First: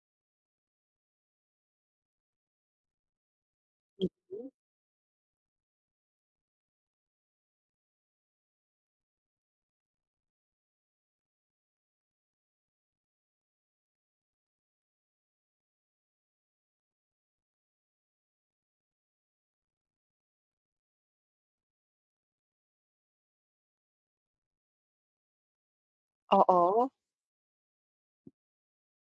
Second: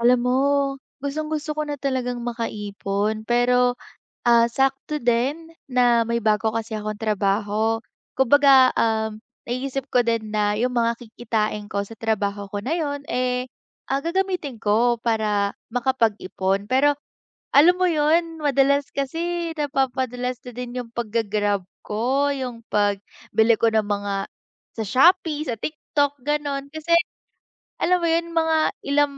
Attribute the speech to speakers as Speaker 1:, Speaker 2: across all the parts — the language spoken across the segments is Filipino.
Speaker 1: Alam mo, gustong-gusto ko na talagang makaipon pero,
Speaker 2: Mm.
Speaker 1: sakto din na may bago kasi akong trabaho. Kumbaga, naisip ko din na yung mga kikitain ko sa trabaho ko na yon, eh, gagamitin ko para makapag-ipon. Pero alam mo yon, madalas kasi napapadalas na din yung pagga-grab ko, yung pagbili ko ng mga sa Shopee, sa TikTok, gano'n.
Speaker 2: Oo.
Speaker 1: Kasi alam mo yun, mga ilang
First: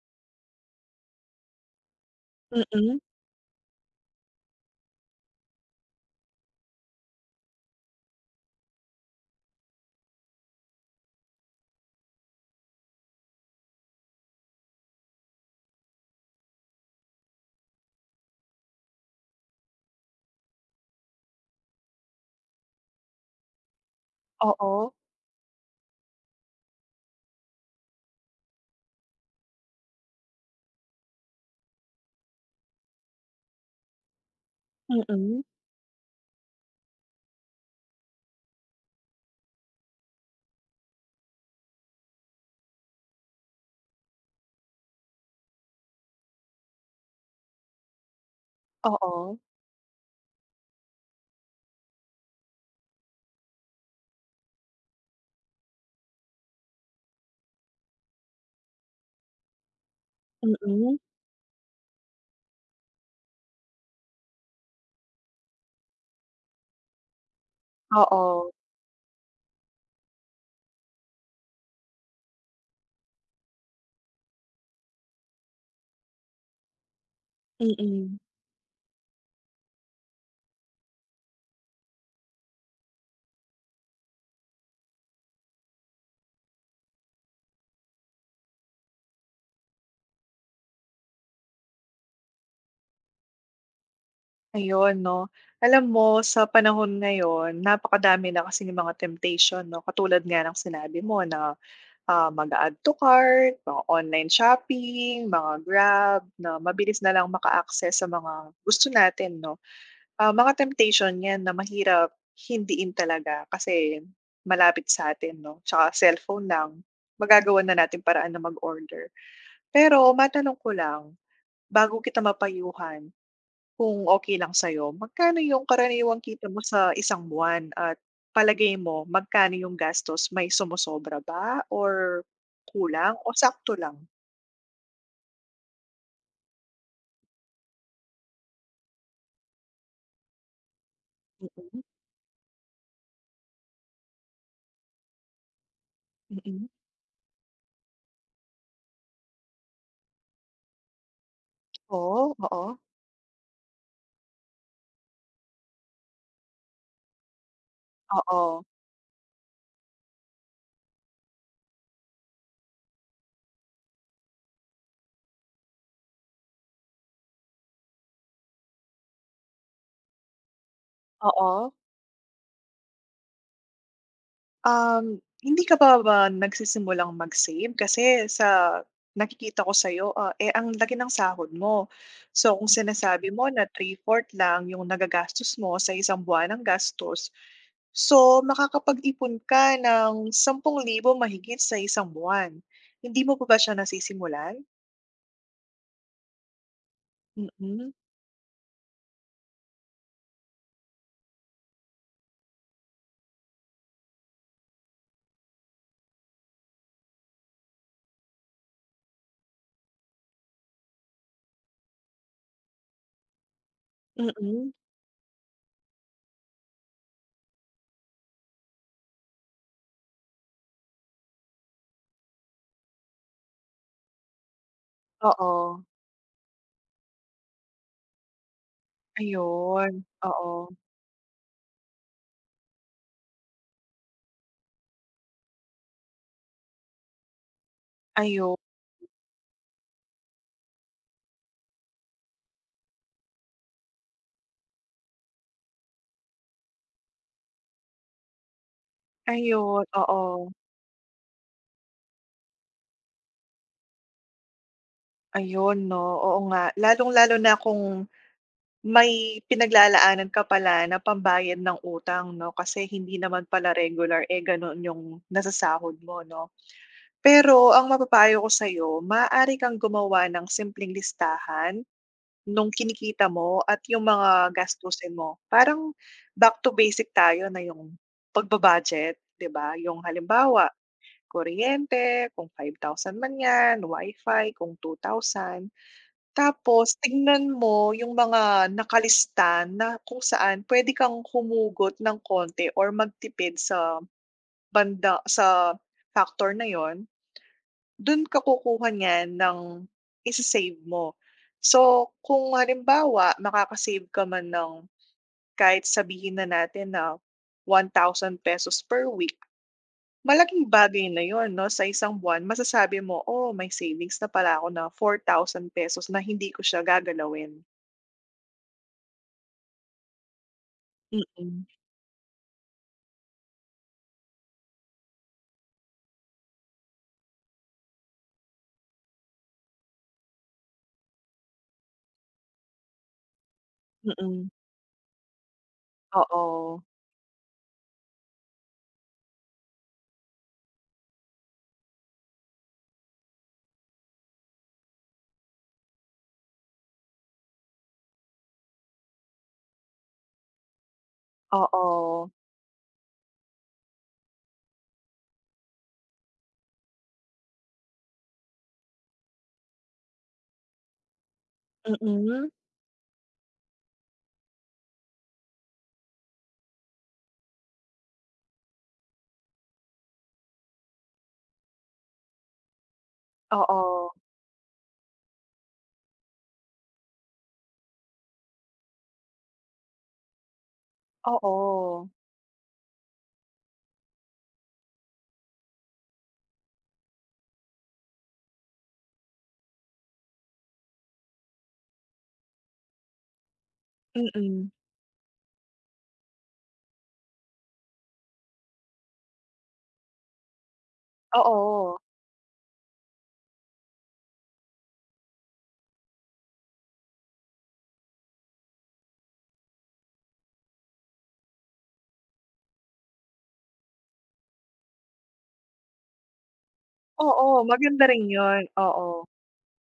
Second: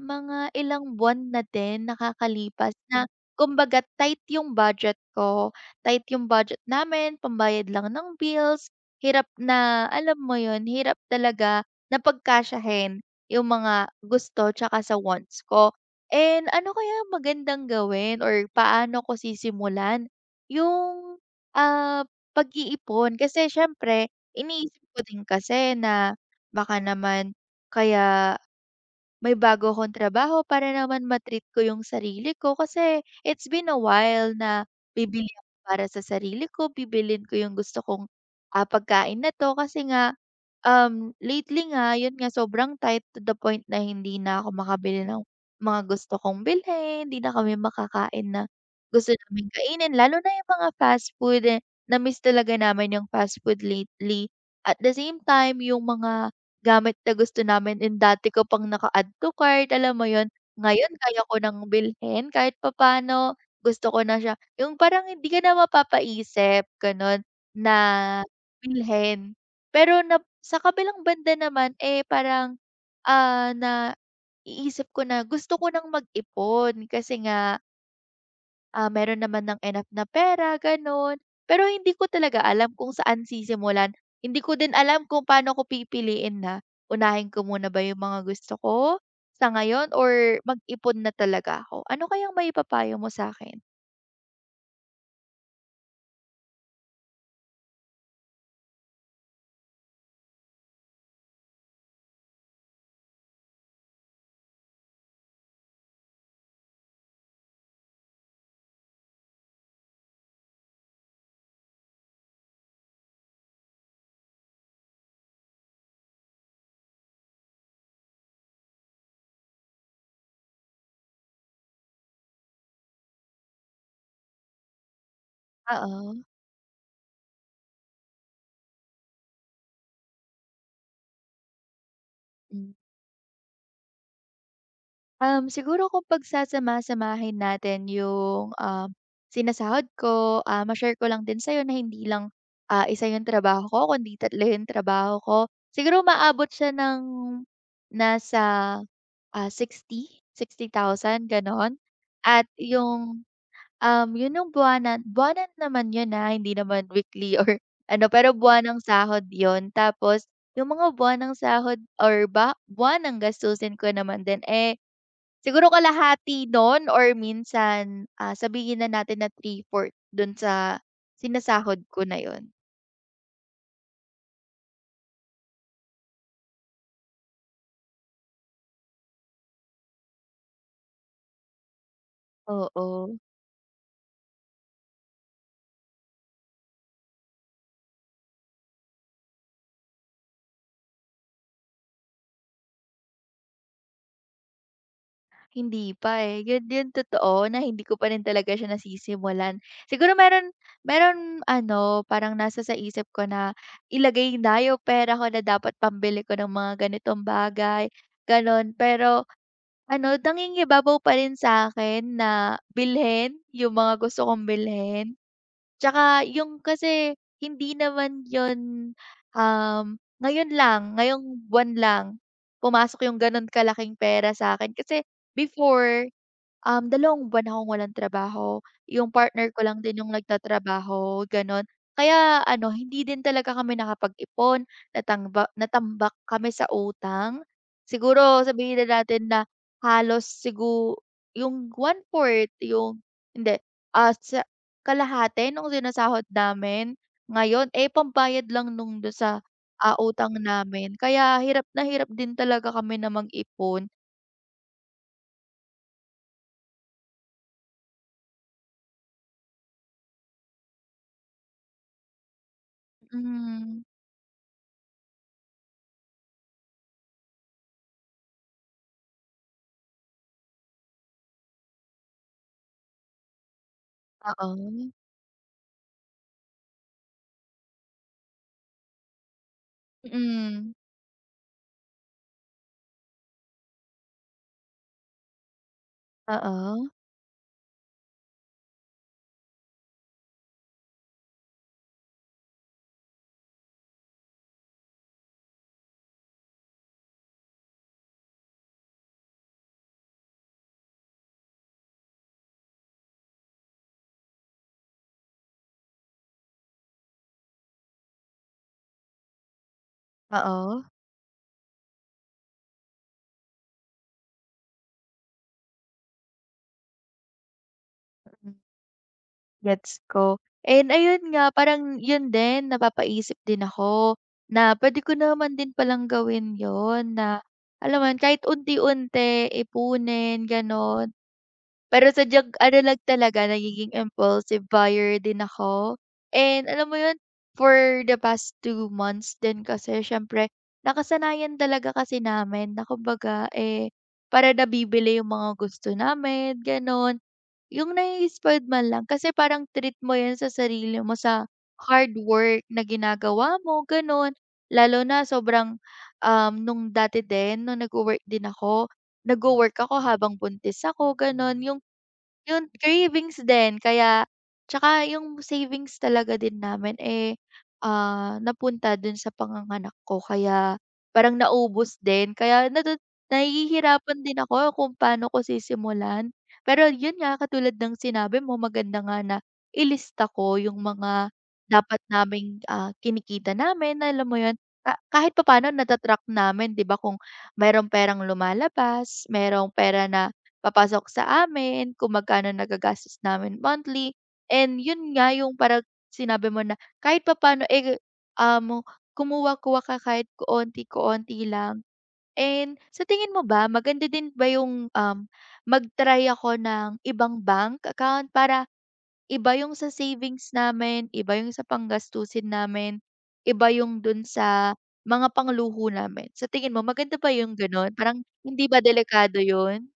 Speaker 1: mga ilang buwan na din nakakalipas
Speaker 2: Mm.
Speaker 1: na. Hmm. Kumbaga tight yung budget ko, tight yung budget namin, pambayad lang ng bills, hirap na alam mo yun, hirap talaga na pagkasyahin yung mga gusto tsaka sa wants ko. And ano kaya magandang gawin or paano ko sisimulan yung, ah, pag-iipon? Kasi siyempre iniisip
Speaker 2: Oo.
Speaker 1: ko din kasi na baka naman kaya may bago akong trabaho para naman ma ko yung sarili ko kasi it's been a while na bibili
Speaker 2: Mm.
Speaker 1: ako para sa sarili ko, bibilin ko yung gusto kong, pagkain na 'to kasi nga. Lately nga, yun nga sobrang tight to the point na hindi na ako makabili ng mga gusto kong bilhin, hindi na kami makakain na gusto
Speaker 2: Oo.
Speaker 1: namin kainin, lalo na yung mga fast food, eh, na-miss talaga namin yung fast food lately. At the same time, yung mga gamit na gusto namin and dati ko pang naka-add to cart, alam mo yun, ngayon
Speaker 2: Mm.
Speaker 1: kaya ko nang bilhin kahit papano gusto ko na siya. Yung parang hindi ka na mapapaisip, gano'n, na
Speaker 2: Oo.
Speaker 1: bilhin. Pero nap sa kabilang banda naman, eh, parang, ah, naiisip ko na gusto ko ng mag-ipon kasi nga,
Speaker 2: Mm.
Speaker 1: meron naman ng enough na pera gano'n. Pero hindi ko talaga alam kung saan sisimulan. Hindi ko din alam kung paano ko pipiliin na unahin ko muna ba yung mga gusto ko sa ngayon or mag-ipon na talaga ako. Ano kayang maipapayo mo sa'kin?
Speaker 2: Ayun 'no. Alam mo sa panahon ngayon napakadami na kasing mga temptation 'no, katulad nga ng sinabi mo na, ah, mag-a-add to cart, mga online shopping, mga Grab na mabilis na lang maka-access sa mga gusto natin 'no. Ah, mga temptation 'yan na mahirap hindiin talaga kasi malapit sa atin 'no, tsaka cellphone lang, magagawa na natin paraan na mag-order. Pero matanong ko lang, bago kita mapayuhan, kung okey lang sa'yo, magkano yung
Speaker 1: Oo.
Speaker 2: karaniwang kita mo sa isang buwan at palagay mo magkano yung gastos, may sumusobra ba or kulang o sakto lang?
Speaker 1: Siguro kung pagsasama-samahin natin yung, sinasahod ko, ma-share ko lang din sa'yo na
Speaker 2: Mm,
Speaker 1: hindi lang, isa yung trabaho ko kundi tatlo yung trabaho ko. Siguro maabot
Speaker 2: mm.
Speaker 1: siya ng nasa, sixty thousand gano'n.
Speaker 2: Oo,
Speaker 1: At
Speaker 2: oo,
Speaker 1: yung, yun yung buwanan buwanan naman yun, na hindi naman weekly or ano, pero
Speaker 2: oo,
Speaker 1: buwan ng sahod yun. Tapos yung mga buwan ng sahod or ba buwan ng gastusin ko naman din, eh. Siguro kalahati nun or minsan, sabihin na natin na three 4 don sa
Speaker 2: oo.
Speaker 1: sinasahod ko na yun.
Speaker 2: Hindi ka pa ba nagsisimulang mag-save? Kasi sa nakikita ko sa'yo, ah, eh, ang laki ng sahod mo. So, kung
Speaker 1: Oo,
Speaker 2: sinasabi mo na 3/4 lang yung nagagastos mo sa isang buwan ng gastos, so makakapag-ipon ka ng 10,000 mahigit sa isang buwan. Hindi mo pa ba siya nasisimulan?
Speaker 1: hindi pa, eh, yun yun totoo na hindi
Speaker 2: Mm,
Speaker 1: ko pa rin talaga siya nasisimulan. Siguro meron meron ano, parang nasa sa isip ko na ilagay na yung pera ko na dapat pambili ko ng mga ganitong bagay, gano'n. Pero ano, nangingibabaw pa rin sa'kin na bilhin yung mga gusto kong
Speaker 2: mm.
Speaker 1: bilhin. Tsaka yung kasi hindi naman yun, ngayon lang, ngayong buwan lang pumasok yung ganun kalaking pera sa akin. Kasi
Speaker 2: Oo,
Speaker 1: before, 2 buwan akong walang trabaho, yung partner ko lang
Speaker 2: ayun,
Speaker 1: din yung
Speaker 2: oo.
Speaker 1: nagtatrabaho, gano'n. Kaya ano, hindi din talaga kami nakapag-ipon, natambak kami sa utang. Siguro
Speaker 2: Ayu
Speaker 1: sabihin na natin na halos siguro yung one 4 yung hindi, sa kalahati nung sinasahod namin ngayon, eh, pambayad lang nung do sa,
Speaker 2: Ayun, oo.
Speaker 1: utang namin. Kaya hirap na hirap din talaga kami na mag-ipon.
Speaker 2: Ayun 'no, oo nga. Lalong-lalo na kung may pinaglalaanan ka pala na pambayad ng utang 'no, kasi hindi naman pala
Speaker 1: Hmm,
Speaker 2: regular, eh, gano'n yung nasasahod mo 'no. Pero ang mapapayo ko sa'yo, maaari kang gumawa ng simpleng listahan nung kinikita mo at yung mga
Speaker 1: oo.
Speaker 2: gastusin mo. Parang back to basic tayo na yung pagba-budget, 'di ba? Yung halimbawa,
Speaker 1: Mm.
Speaker 2: kuryente kung 5,000 man 'yan, WiFi kung 2,000. Tapos
Speaker 1: Oo,
Speaker 2: tignan mo yung mga nakalista na kung saan puwede kang humugot ng konti or magtipid sa banda sa factor na yun, dun ka kukuha niyan ng ise-save mo. So, kung halimbawa makaka-save ka man ng kahit sabihin na natin na 1,000 pesos per week, malaking
Speaker 1: oo,
Speaker 2: bagay na yun 'no, sa isang buwan masasabi mo, "Oh, may savings na pala ako na 4,000 pesos na hindi ko siya gagalawin."
Speaker 1: hmm, gets ko. And ayun nga
Speaker 2: Mm.
Speaker 1: parang yun din napapaisip din ako na puwede ko naman din palang gawin yon na alam mo yun kahit unti-unti, ipunin gano'n. Pero sadyang ano lang talaga nagiging
Speaker 2: Mm,
Speaker 1: impulsive buyer din ako. And
Speaker 2: oo,
Speaker 1: alam mo 'yun, for the past 2 months din kasi siyempre nakasanayan talaga kasi namin na kumbaga, eh, para nabibili yung mga gusto namin gano'n. Yung nai-spoiled man lang kasi parang treat mo 'yun sa sarili mo sa hard
Speaker 2: oo,
Speaker 1: work na ginagawa mo gano'n. Lalo na sobrang, nung dati din nung nagwo-work din ako, nagwo-work ako habang buntis ako gano'n, yung
Speaker 2: mm,
Speaker 1: yun, cravings din kaya tsaka yung savings talaga din namin, eh, napunta dun sa panganganak ko kaya parang naubos din kaya
Speaker 2: oo,
Speaker 1: nahihirapan din ako kung paano ko sisimulan. Pero yun nga, katulad ng sinabi mo maganda nga na ilista ko yung mga dapat
Speaker 2: oo,
Speaker 1: naming, kinikita namin, alam mo yun? Ka kahit papaano nata-track namin 'di ba kung merong perang lumalabas, merong pera na papasok sa amin, kung magkano nagagastos namin monthly.
Speaker 2: mm,
Speaker 1: And yun nga yung parang sinabi mo na kahit papano eh, um, kumuha-kuha ka kahit kaonti-kaonti lang.
Speaker 2: oo,
Speaker 1: And sa tingin mo ba, maganda din ba yung mag-try ako ng ibang bank account para iba yung sa savings namin, iba yung sa panggastusin namin, iba yung dun sa mga pangluho namin. Sa tingin mo, maganda ba
Speaker 2: oo,
Speaker 1: yung ganun?
Speaker 2: maganda
Speaker 1: Parang
Speaker 2: rin yun,
Speaker 1: hindi ba
Speaker 2: oo.
Speaker 1: delikado yun?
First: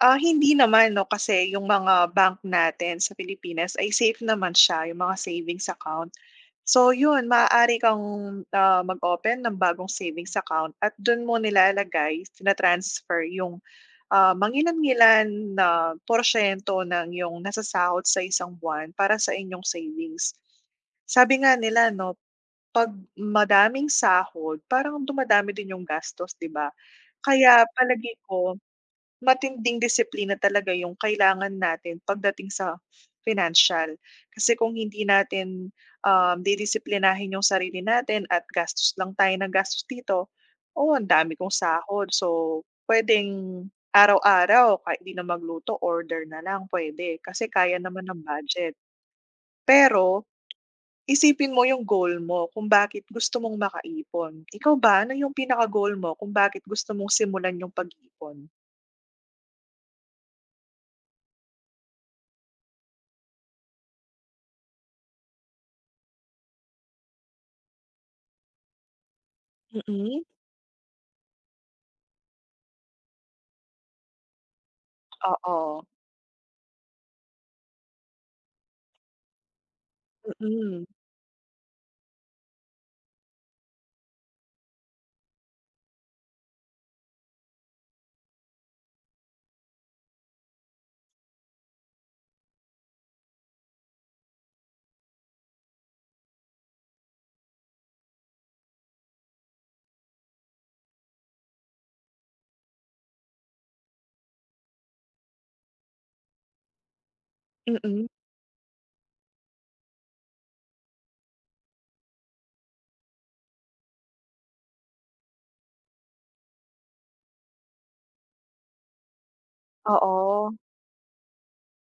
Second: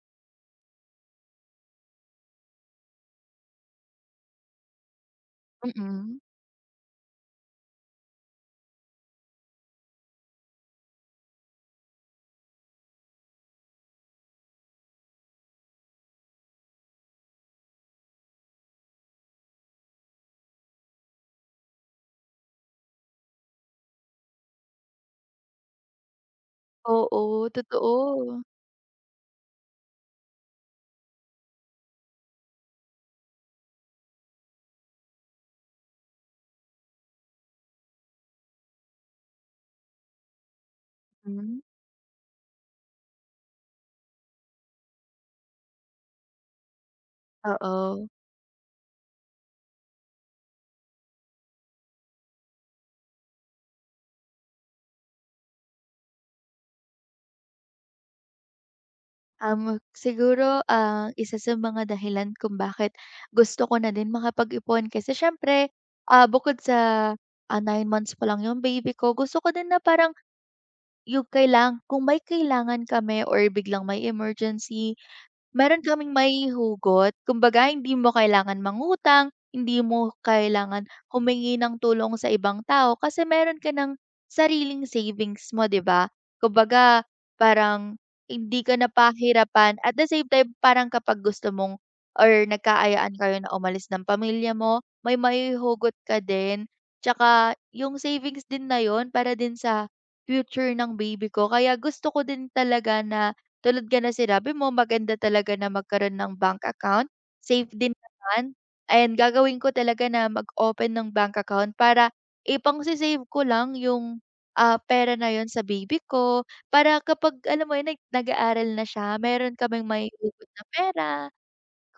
Speaker 2: Ah, hindi naman 'no, kasi yung mga bank natin sa Pilipinas ay safe naman siya, yung mga savings account.
Speaker 1: Mm.
Speaker 2: So yun, maaari kang, ah, mag-open ng bagong savings account at dun mo nilalagay, tina-transfer yung ah, mangilan-ngilan na porsiyento ng iyong nasasahod sa isang buwan para sa inyong savings. Sabi nga nila 'no, 'pag madaming sahod parang dumadami din yung gastos, 'di ba?
Speaker 1: Oo,
Speaker 2: Kaya palagay
Speaker 1: totoo.
Speaker 2: ko matinding disiplina talaga yung kailangan natin pagdating sa financial. Kasi kung hindi natin, didisiplinahin yung sarili natin at gastos lang tayo ng gastos dito, oo, ang dami kong
Speaker 1: Hmm.
Speaker 2: sahod. So, puwedeng araw-araw kahit di na magluto, order na lang pwede kasi kaya naman
Speaker 1: Oo.
Speaker 2: ng budget. Pero isipin mo yung goal mo kung bakit gusto mong makaipon. Ikaw ba, ano yung pinaka-goal mo kung bakit gusto mong simulan yung pag-ipon?
Speaker 1: Um, Siguro ang isa sa mga dahilan kung bakit gusto ko na din makapag-ipon kasi siyempre, bukod sa, 9 months pa lang yung baby ko, gusto ko din na parang
Speaker 2: Mm.
Speaker 1: yung kung may kailangan kami or biglang may emergency.
Speaker 2: Oo.
Speaker 1: Meron kaming maihugot. Kumbaga hindi mo kailangan mangutang, hindi mo
Speaker 2: Hmm,
Speaker 1: kailangan humingi ng tulong sa ibang tao kasi meron ka ng sariling savings mo, 'di ba? Kumbaga parang hindi ka napahirapan at the same time parang kapag gusto mong or nagkaayaan kayo na umalis ng pamilya mo, may maihugot ka din. Tsaka yung savings din na yun para din sa future ng baby ko. Kaya gusto ko din talaga na tulad nga ng sinabi mo maganda talaga na magkaroon ng bank account, safe din
Speaker 2: mm.
Speaker 1: naman. Ayan gagawin ko talaga na mag-open ng bank account para ipang save ko lang yung, pera na yon sa baby ko, para kapag alam mo yun nag-aaral na siya meron kaming maihugot
Speaker 2: Oo,
Speaker 1: na pera.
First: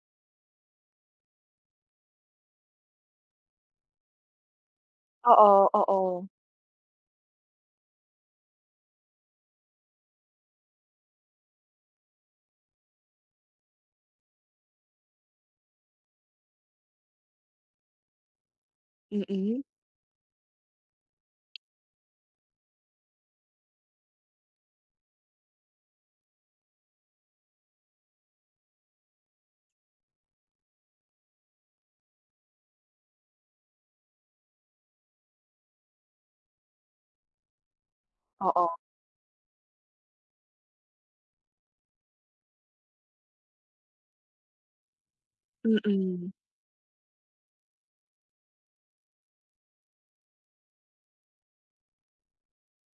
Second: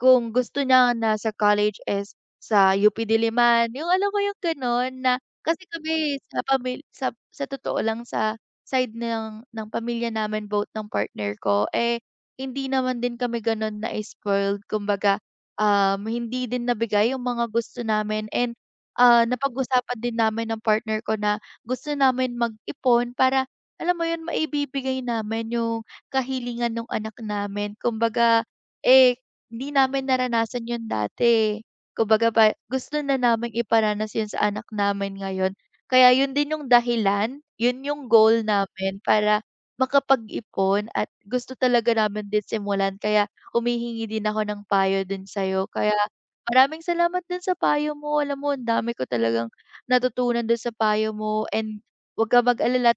Speaker 1: Kung gusto niya na sa college is sa UP Diliman, yung alam mo yung gano'n na
Speaker 2: oo,
Speaker 1: kasi kami
Speaker 2: oo.
Speaker 1: sa pamil sa totoo lang sa side ng pamilya namin both ng partner ko, eh, hindi naman din kami gano'n na-spoiled kumbaga, hindi din nabigay yung mga gusto namin and,
Speaker 2: Mm.
Speaker 1: napag-usapan din namin ng partner ko na gusto namin mag-ipon para alam mo yun maibibigay namin yung kahilingan ng anak namin kumbaga, eh hindi namin naranasan yun dati, eh. Kumbaga pa gusto na namin iparanas yun sa anak namin ngayon. Kaya yun din yung dahilan, yun yung goal
Speaker 2: Oo.
Speaker 1: namin para makapag-ipon at gusto talaga namin din simulan kaya humihingi din ako ng payo din sa'yo. Kaya
Speaker 2: Mm.
Speaker 1: maraming salamat dun sa payo mo, alam mo ang dami ko talagang natutunan dun sa payo mo and huwag ka mag-alala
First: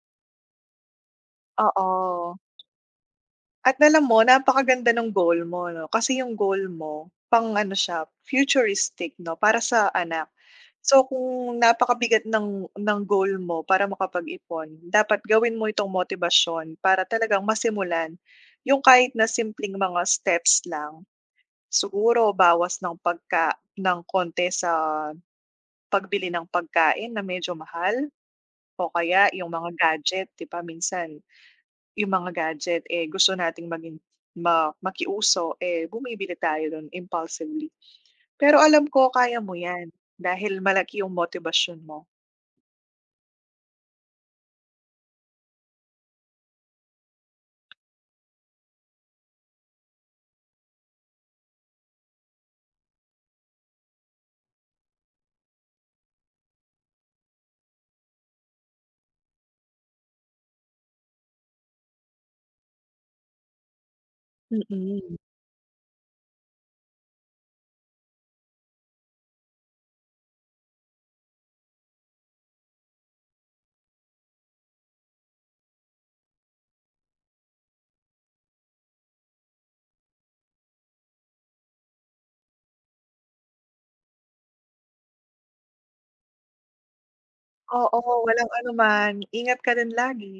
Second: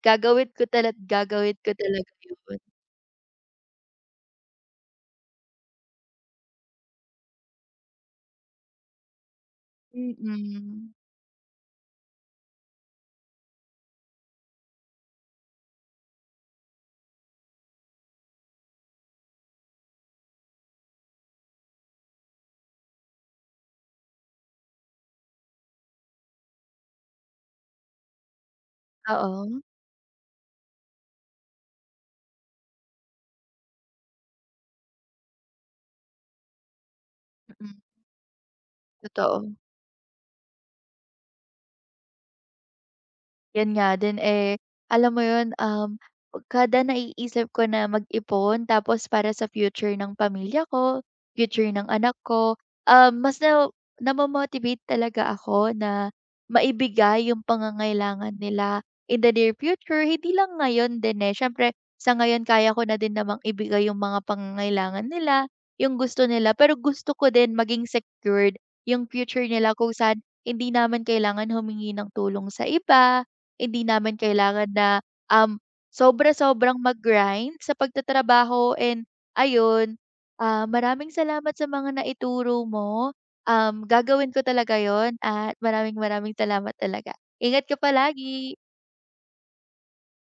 Speaker 1: gagawin ko talaga
Speaker 2: Oo.
Speaker 1: yun.
Speaker 2: At alam mo napakaganda nung goal mo 'no, kasi yung goal mo pang ano siya, futuristic 'no, para sa anak.
Speaker 1: Mm,
Speaker 2: So kung napakabigat ng goal mo para makapag-ipon, dapat gawin mo itong motibasyon para talagang masimulan yung kahit na simpleng mga steps lang. Siguro bawas ng pagka ng konti sa pagbili ng pagkain na medyo mahal o kaya yung
Speaker 1: oo.
Speaker 2: mga gadget, 'di ba minsan yung mga gadget, eh, gusto nating maging makiuso, eh, bumibili tayo nun impulsively.
Speaker 1: Mm,
Speaker 2: Pero alam ko kaya
Speaker 1: totoo.
Speaker 2: mo 'yan dahil malaki yung motivation mo.
Speaker 1: Yun nga din, eh, alam mo yun, kada naiisip ko na mag-ipon tapos para sa future ng pamilya ko, future ng anak ko, mas na namo-motivate talaga ako na maibigay yung pangangailangan nila in the near future. Hindi lang ngayon din, eh, siyempre sa ngayon kaya ko na din namang ibigay yung mga pangangailangan
Speaker 2: Mm.
Speaker 1: nila, yung gusto nila, pero gusto ko din maging secured yung future nila kung saan hindi naman kailangan humingi ng tulong sa iba hindi namin kailangan na, um, sobra-sobrang mag-grind sa pagtatrabaho and ayun, maraming salamat sa mga naituro mo. Gagawin ko talaga yon at maraming maraming salamat talaga. Ingat ka
Speaker 2: Oo, walang
Speaker 1: palagi.
Speaker 2: anuman. Ingat ka din lagi.